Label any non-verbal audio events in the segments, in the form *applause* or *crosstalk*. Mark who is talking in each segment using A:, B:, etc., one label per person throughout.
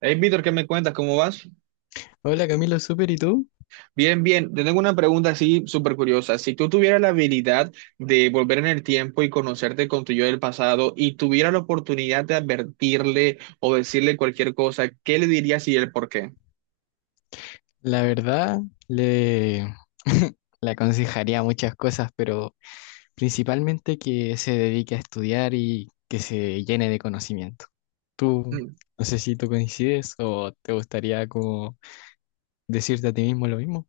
A: Hey, Víctor, ¿qué me cuentas? ¿Cómo vas?
B: Hola Camilo, súper, ¿y tú?
A: Bien, bien. Te tengo una pregunta así súper curiosa. Si tú tuvieras la habilidad de volver en el tiempo y conocerte con tu yo del pasado y tuvieras la oportunidad de advertirle o decirle cualquier cosa, ¿qué le dirías y el por qué?
B: La verdad, le, *laughs* le aconsejaría muchas cosas, pero principalmente que se dedique a estudiar y que se llene de conocimiento. Tú, no sé si tú coincides o te gustaría como decirte a ti mismo lo mismo.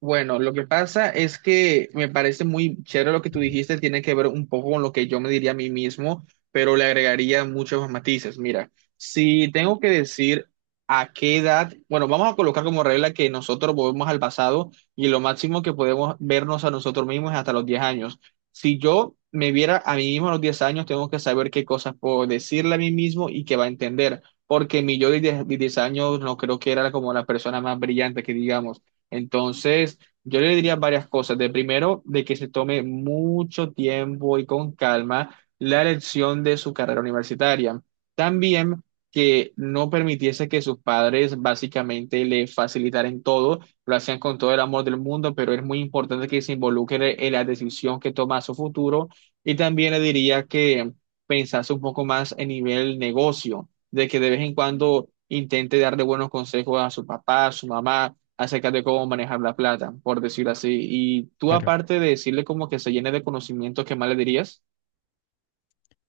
A: Bueno, lo que pasa es que me parece muy chévere lo que tú dijiste, tiene que ver un poco con lo que yo me diría a mí mismo, pero le agregaría muchos más matices. Mira, si tengo que decir a qué edad, bueno, vamos a colocar como regla que nosotros volvemos al pasado y lo máximo que podemos vernos a nosotros mismos es hasta los 10 años. Si yo me viera a mí mismo a los 10 años, tengo que saber qué cosas puedo decirle a mí mismo y que va a entender, porque mi yo de 10 años no creo que era como la persona más brillante que digamos entonces, yo le diría varias cosas. De primero, de que se tome mucho tiempo y con calma la elección de su carrera universitaria. También que no permitiese que sus padres básicamente le facilitaran todo, lo hacían con todo el amor del mundo, pero es muy importante que se involucre en la decisión que toma a su futuro. Y también le diría que pensase un poco más en nivel negocio, de que de vez en cuando intente darle buenos consejos a su papá, a su mamá acerca de cómo manejar la plata, por decirlo así. Y tú,
B: Claro.
A: aparte de decirle como que se llene de conocimientos, ¿qué más le dirías?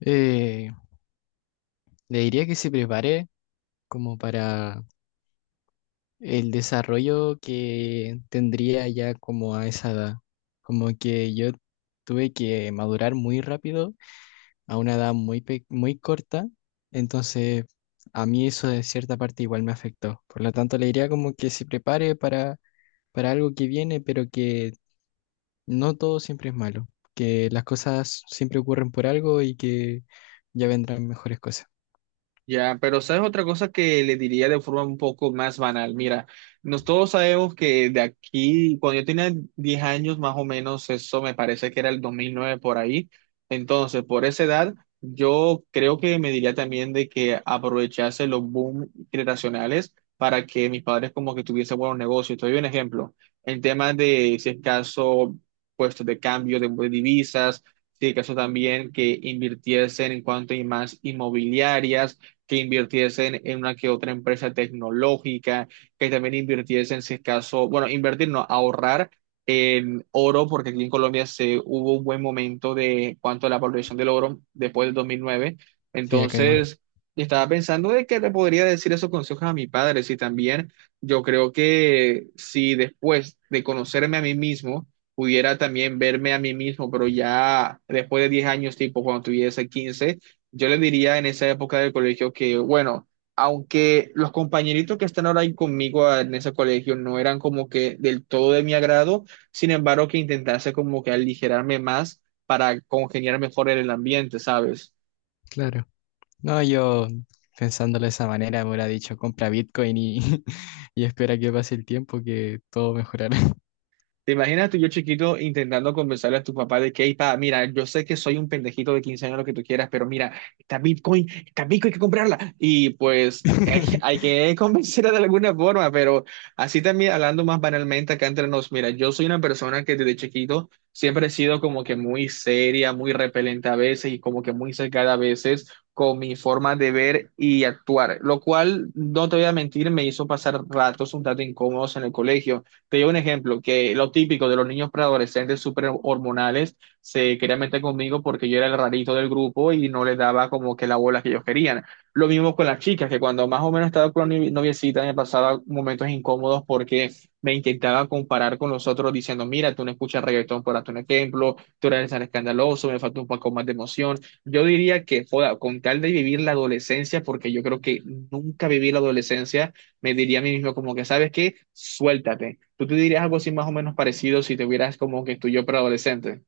B: Eh, le diría que se prepare como para el desarrollo que tendría ya como a esa edad. Como que yo tuve que madurar muy rápido a una edad muy corta, entonces a mí eso de cierta parte igual me afectó. Por lo tanto, le diría como que se prepare para algo que viene, pero que no todo siempre es malo, que las cosas siempre ocurren por algo y que ya vendrán mejores cosas.
A: Ya, pero ¿sabes otra cosa que le diría de forma un poco más banal? Mira, nos todos sabemos que de aquí, cuando yo tenía 10 años más o menos, eso me parece que era el 2009 por ahí. Entonces, por esa edad, yo creo que me diría también de que aprovechase los boom generacionales para que mis padres como que tuviesen buenos negocios. Te doy un ejemplo. En temas de, si es caso, puestos de cambio de divisas, si es caso también que invirtiesen en cuanto a más inmobiliarias que invirtiesen en una que otra empresa tecnológica, que también invirtiesen, si es caso, bueno, invertir, no, ahorrar en oro, porque aquí en Colombia se hubo un buen momento de cuanto a la valoración del oro después del 2009.
B: Sí, acá igual,
A: Entonces, estaba pensando de que le podría decir esos consejos a mi padre, si también yo creo que si después de conocerme a mí mismo, pudiera también verme a mí mismo, pero ya después de 10 años, tipo cuando tuviese quince, yo le diría en esa época del colegio que, bueno, aunque los compañeritos que están ahora ahí conmigo ah, en ese colegio no eran como que del todo de mi agrado, sin embargo que intentase como que aligerarme más para congeniar mejor en el ambiente, ¿sabes?
B: claro. No, yo pensándolo de esa manera me hubiera dicho compra Bitcoin *laughs* y espera que pase el tiempo que todo mejorará.
A: ¿Te imaginas tú, yo chiquito, intentando convencerle a tu papá de que, "Ey, pa, mira, yo sé que soy un pendejito de 15 años, lo que tú quieras, pero mira, está Bitcoin, hay que comprarla"? Y pues hay,
B: *laughs*
A: hay que *laughs* convencerla de alguna forma, pero así también, hablando más banalmente acá entre nos, mira, yo soy una persona que desde chiquito siempre he sido como que muy seria, muy repelente a veces y como que muy cercada a veces con mi forma de ver y actuar, lo cual, no te voy a mentir, me hizo pasar ratos un tanto incómodos en el colegio. Te doy un ejemplo, que lo típico de los niños preadolescentes súper hormonales se querían meter conmigo porque yo era el rarito del grupo y no les daba como que la bola que ellos querían. Lo mismo con las chicas, que cuando más o menos estaba con la noviecita me pasaba momentos incómodos porque me intentaba comparar con los otros diciendo, mira, tú no escuchas reggaetón, por darte un ejemplo, tú eres tan escandaloso, me falta un poco más de emoción. Yo diría que, joda, con tal de vivir la adolescencia, porque yo creo que nunca viví la adolescencia, me diría a mí mismo como que, ¿sabes qué? Suéltate. ¿Tú te dirías algo así más o menos parecido si te hubieras como que tu yo preadolescente?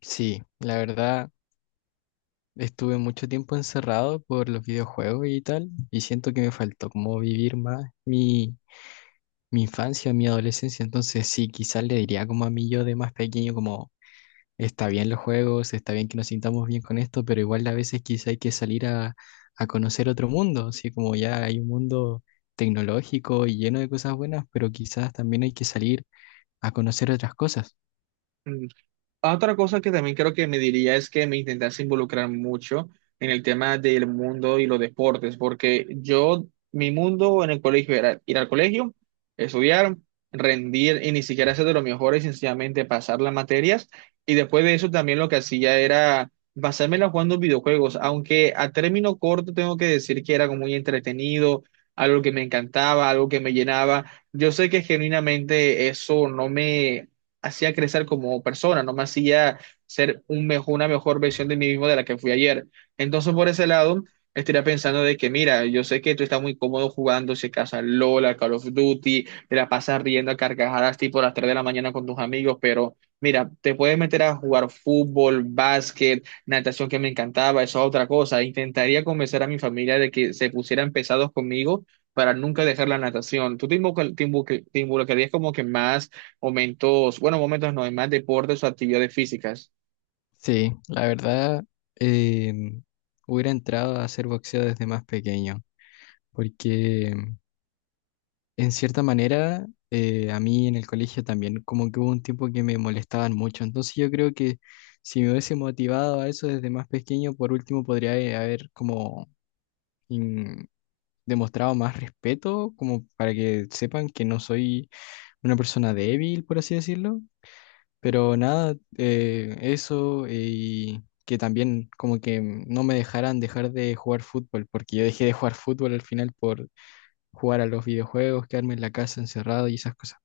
B: Sí, la verdad. Estuve mucho tiempo encerrado por los videojuegos y tal, y siento que me faltó como vivir más mi infancia, mi adolescencia. Entonces sí, quizás le diría como a mí yo de más pequeño, como está bien los juegos, está bien que nos sintamos bien con esto, pero igual a veces quizá hay que salir a conocer otro mundo, así como ya hay un mundo tecnológico y lleno de cosas buenas, pero quizás también hay que salir a conocer otras cosas.
A: Ah, otra cosa que también creo que me diría es que me intentase involucrar mucho en el tema del mundo y los deportes, porque yo, mi mundo en el colegio era ir al colegio, estudiar, rendir y ni siquiera ser de los mejores, sencillamente pasar las materias. Y después de eso también lo que hacía era basármela jugando videojuegos, aunque a término corto tengo que decir que era como muy entretenido, algo que me encantaba, algo que me llenaba. Yo sé que genuinamente eso no me hacía crecer como persona, no me hacía ser un mejor, una mejor versión de mí mismo de la que fui ayer. Entonces, por ese lado, estaría pensando de que, mira, yo sé que tú estás muy cómodo jugando, si acaso al LOL, al Call of Duty, te la pasas riendo a carcajadas tipo a las 3 de la mañana con tus amigos, pero mira, te puedes meter a jugar fútbol, básquet, natación que me encantaba, eso es otra cosa. Intentaría convencer a mi familia de que se pusieran pesados conmigo para nunca dejar la natación. ¿Tú te involucrarías como que más momentos, bueno, momentos no, en más deportes o actividades físicas?
B: Sí, la verdad, em, hubiera entrado a hacer boxeo desde más pequeño. Porque en cierta manera a mí en el colegio también como que hubo un tiempo que me molestaban mucho, entonces yo creo que si me hubiese motivado a eso desde más pequeño, por último podría haber como in- demostrado más respeto, como para que sepan que no soy una persona débil, por así decirlo, pero nada, eso y... que también como que no me dejaran dejar de jugar fútbol, porque yo dejé de jugar fútbol al final por jugar a los videojuegos, quedarme en la casa encerrado y esas cosas.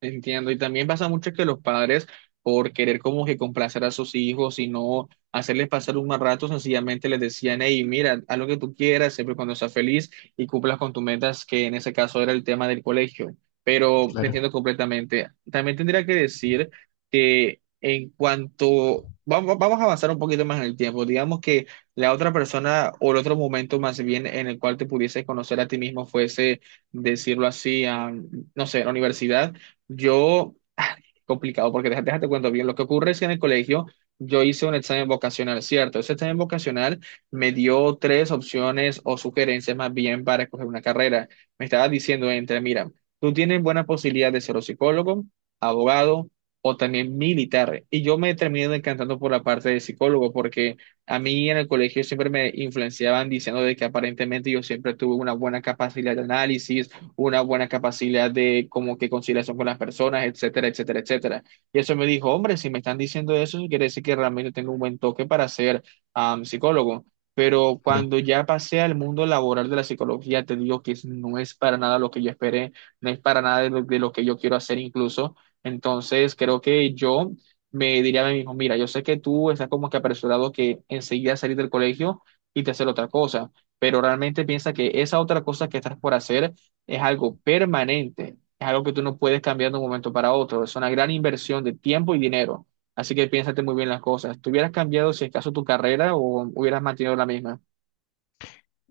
A: Entiendo, y también pasa mucho que los padres, por querer como que complacer a sus hijos y no hacerles pasar un mal rato, sencillamente les decían, hey, mira, haz lo que tú quieras, siempre cuando seas feliz y cumplas con tus metas, que en ese caso era el tema del colegio. Pero te
B: Claro,
A: entiendo completamente. También tendría que decir que en cuanto, vamos, vamos a avanzar un poquito más en el tiempo, digamos que la otra persona o el otro momento más bien en el cual te pudieses conocer a ti mismo fuese, decirlo así, a, no sé, la universidad, yo, ah, complicado, porque déjate cuento bien. Lo que ocurre es que en el colegio yo hice un examen vocacional, ¿cierto? Ese examen vocacional me dio tres opciones o sugerencias más bien para escoger una carrera. Me estaba diciendo entre, mira, tú tienes buena posibilidad de ser o psicólogo, abogado o también militar. Y yo me terminé decantando por la parte de psicólogo, porque a mí en el colegio siempre me influenciaban diciendo de que aparentemente yo siempre tuve una buena capacidad de análisis, una buena capacidad de como que conciliación con las personas, etcétera, etcétera, etcétera. Y eso me dijo, hombre, si me están diciendo eso, quiere decir que realmente tengo un buen toque para ser psicólogo. Pero
B: claro, claro.
A: cuando ya pasé al mundo laboral de la psicología, te digo que es- no es para nada lo que yo esperé, no es para nada de lo que yo quiero hacer incluso. Entonces, creo que yo me diría a mí mismo, mira, yo sé que tú estás como que apresurado que enseguida salir del colegio y te hacer otra cosa, pero realmente piensa que esa otra cosa que estás por hacer es algo permanente, es algo que tú no puedes cambiar de un momento para otro, es una gran inversión de tiempo y dinero, así que piénsate muy bien las cosas. ¿Tú hubieras cambiado si acaso tu carrera o hubieras mantenido la misma?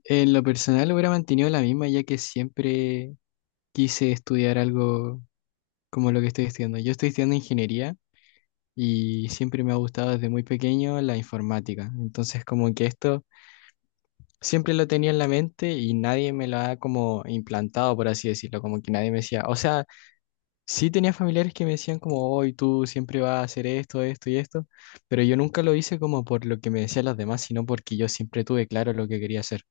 B: En lo personal hubiera mantenido la misma ya que siempre quise estudiar algo como lo que estoy estudiando. Yo estoy estudiando ingeniería y siempre me ha gustado desde muy pequeño la informática. Entonces como que esto siempre lo tenía en la mente y nadie me lo ha como implantado, por así decirlo, como que nadie me decía, o sea, sí tenía familiares que me decían como, hoy tú siempre vas a hacer esto, esto y esto, pero yo nunca lo hice como por lo que me decían los demás, sino porque yo siempre tuve claro lo que quería hacer.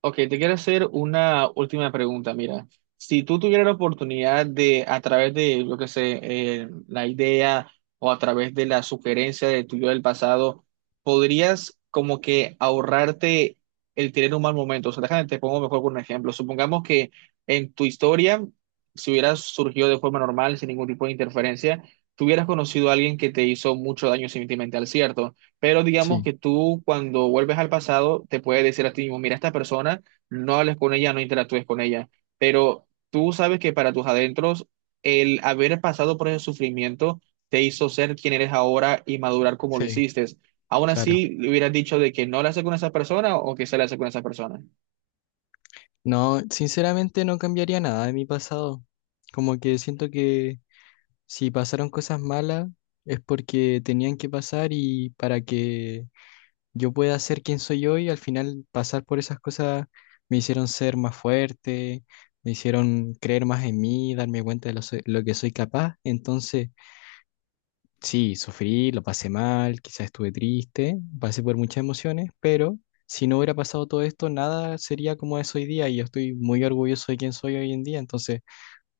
A: Ok, te quiero hacer una última pregunta. Mira, si tú tuvieras la oportunidad de, a través de, lo que sé, la idea o a través de la sugerencia de tuyo del pasado, podrías como que ahorrarte el tener un mal momento. O sea, déjame, te pongo mejor con un ejemplo. Supongamos que en tu historia, si hubieras surgido de forma normal, sin ningún tipo de interferencia, tuvieras conocido a alguien que te hizo mucho daño sentimental, ¿cierto? Pero digamos
B: Sí,
A: que tú cuando vuelves al pasado te puedes decir a ti mismo, mira, esta persona, no hables con ella, no interactúes con ella. Pero tú sabes que para tus adentros, el haber pasado por ese sufrimiento te hizo ser quien eres ahora y madurar como lo
B: sí,
A: hiciste. Aún
B: claro.
A: así, ¿le hubieras dicho de que no la hace con esa persona o que se la hace con esa persona?
B: No, sinceramente no cambiaría nada de mi pasado. Como que siento que si pasaron cosas malas es porque tenían que pasar y para que yo pueda ser quien soy hoy, al final pasar por esas cosas me hicieron ser más fuerte, me hicieron creer más en mí, darme cuenta de lo que soy capaz. Entonces, sí, sufrí, lo pasé mal, quizás estuve triste, pasé por muchas emociones, pero si no hubiera pasado todo esto, nada sería como es hoy día y yo estoy muy orgulloso de quién soy hoy en día, entonces,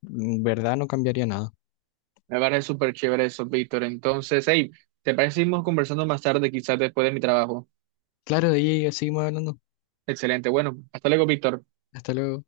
B: en verdad no cambiaría nada.
A: Me parece súper chévere eso, Víctor. Entonces, hey, ¿te parece que seguimos conversando más tarde, quizás después de mi trabajo?
B: Claro, de ahí seguimos hablando.
A: Excelente. Bueno, hasta luego, Víctor.
B: Hasta luego.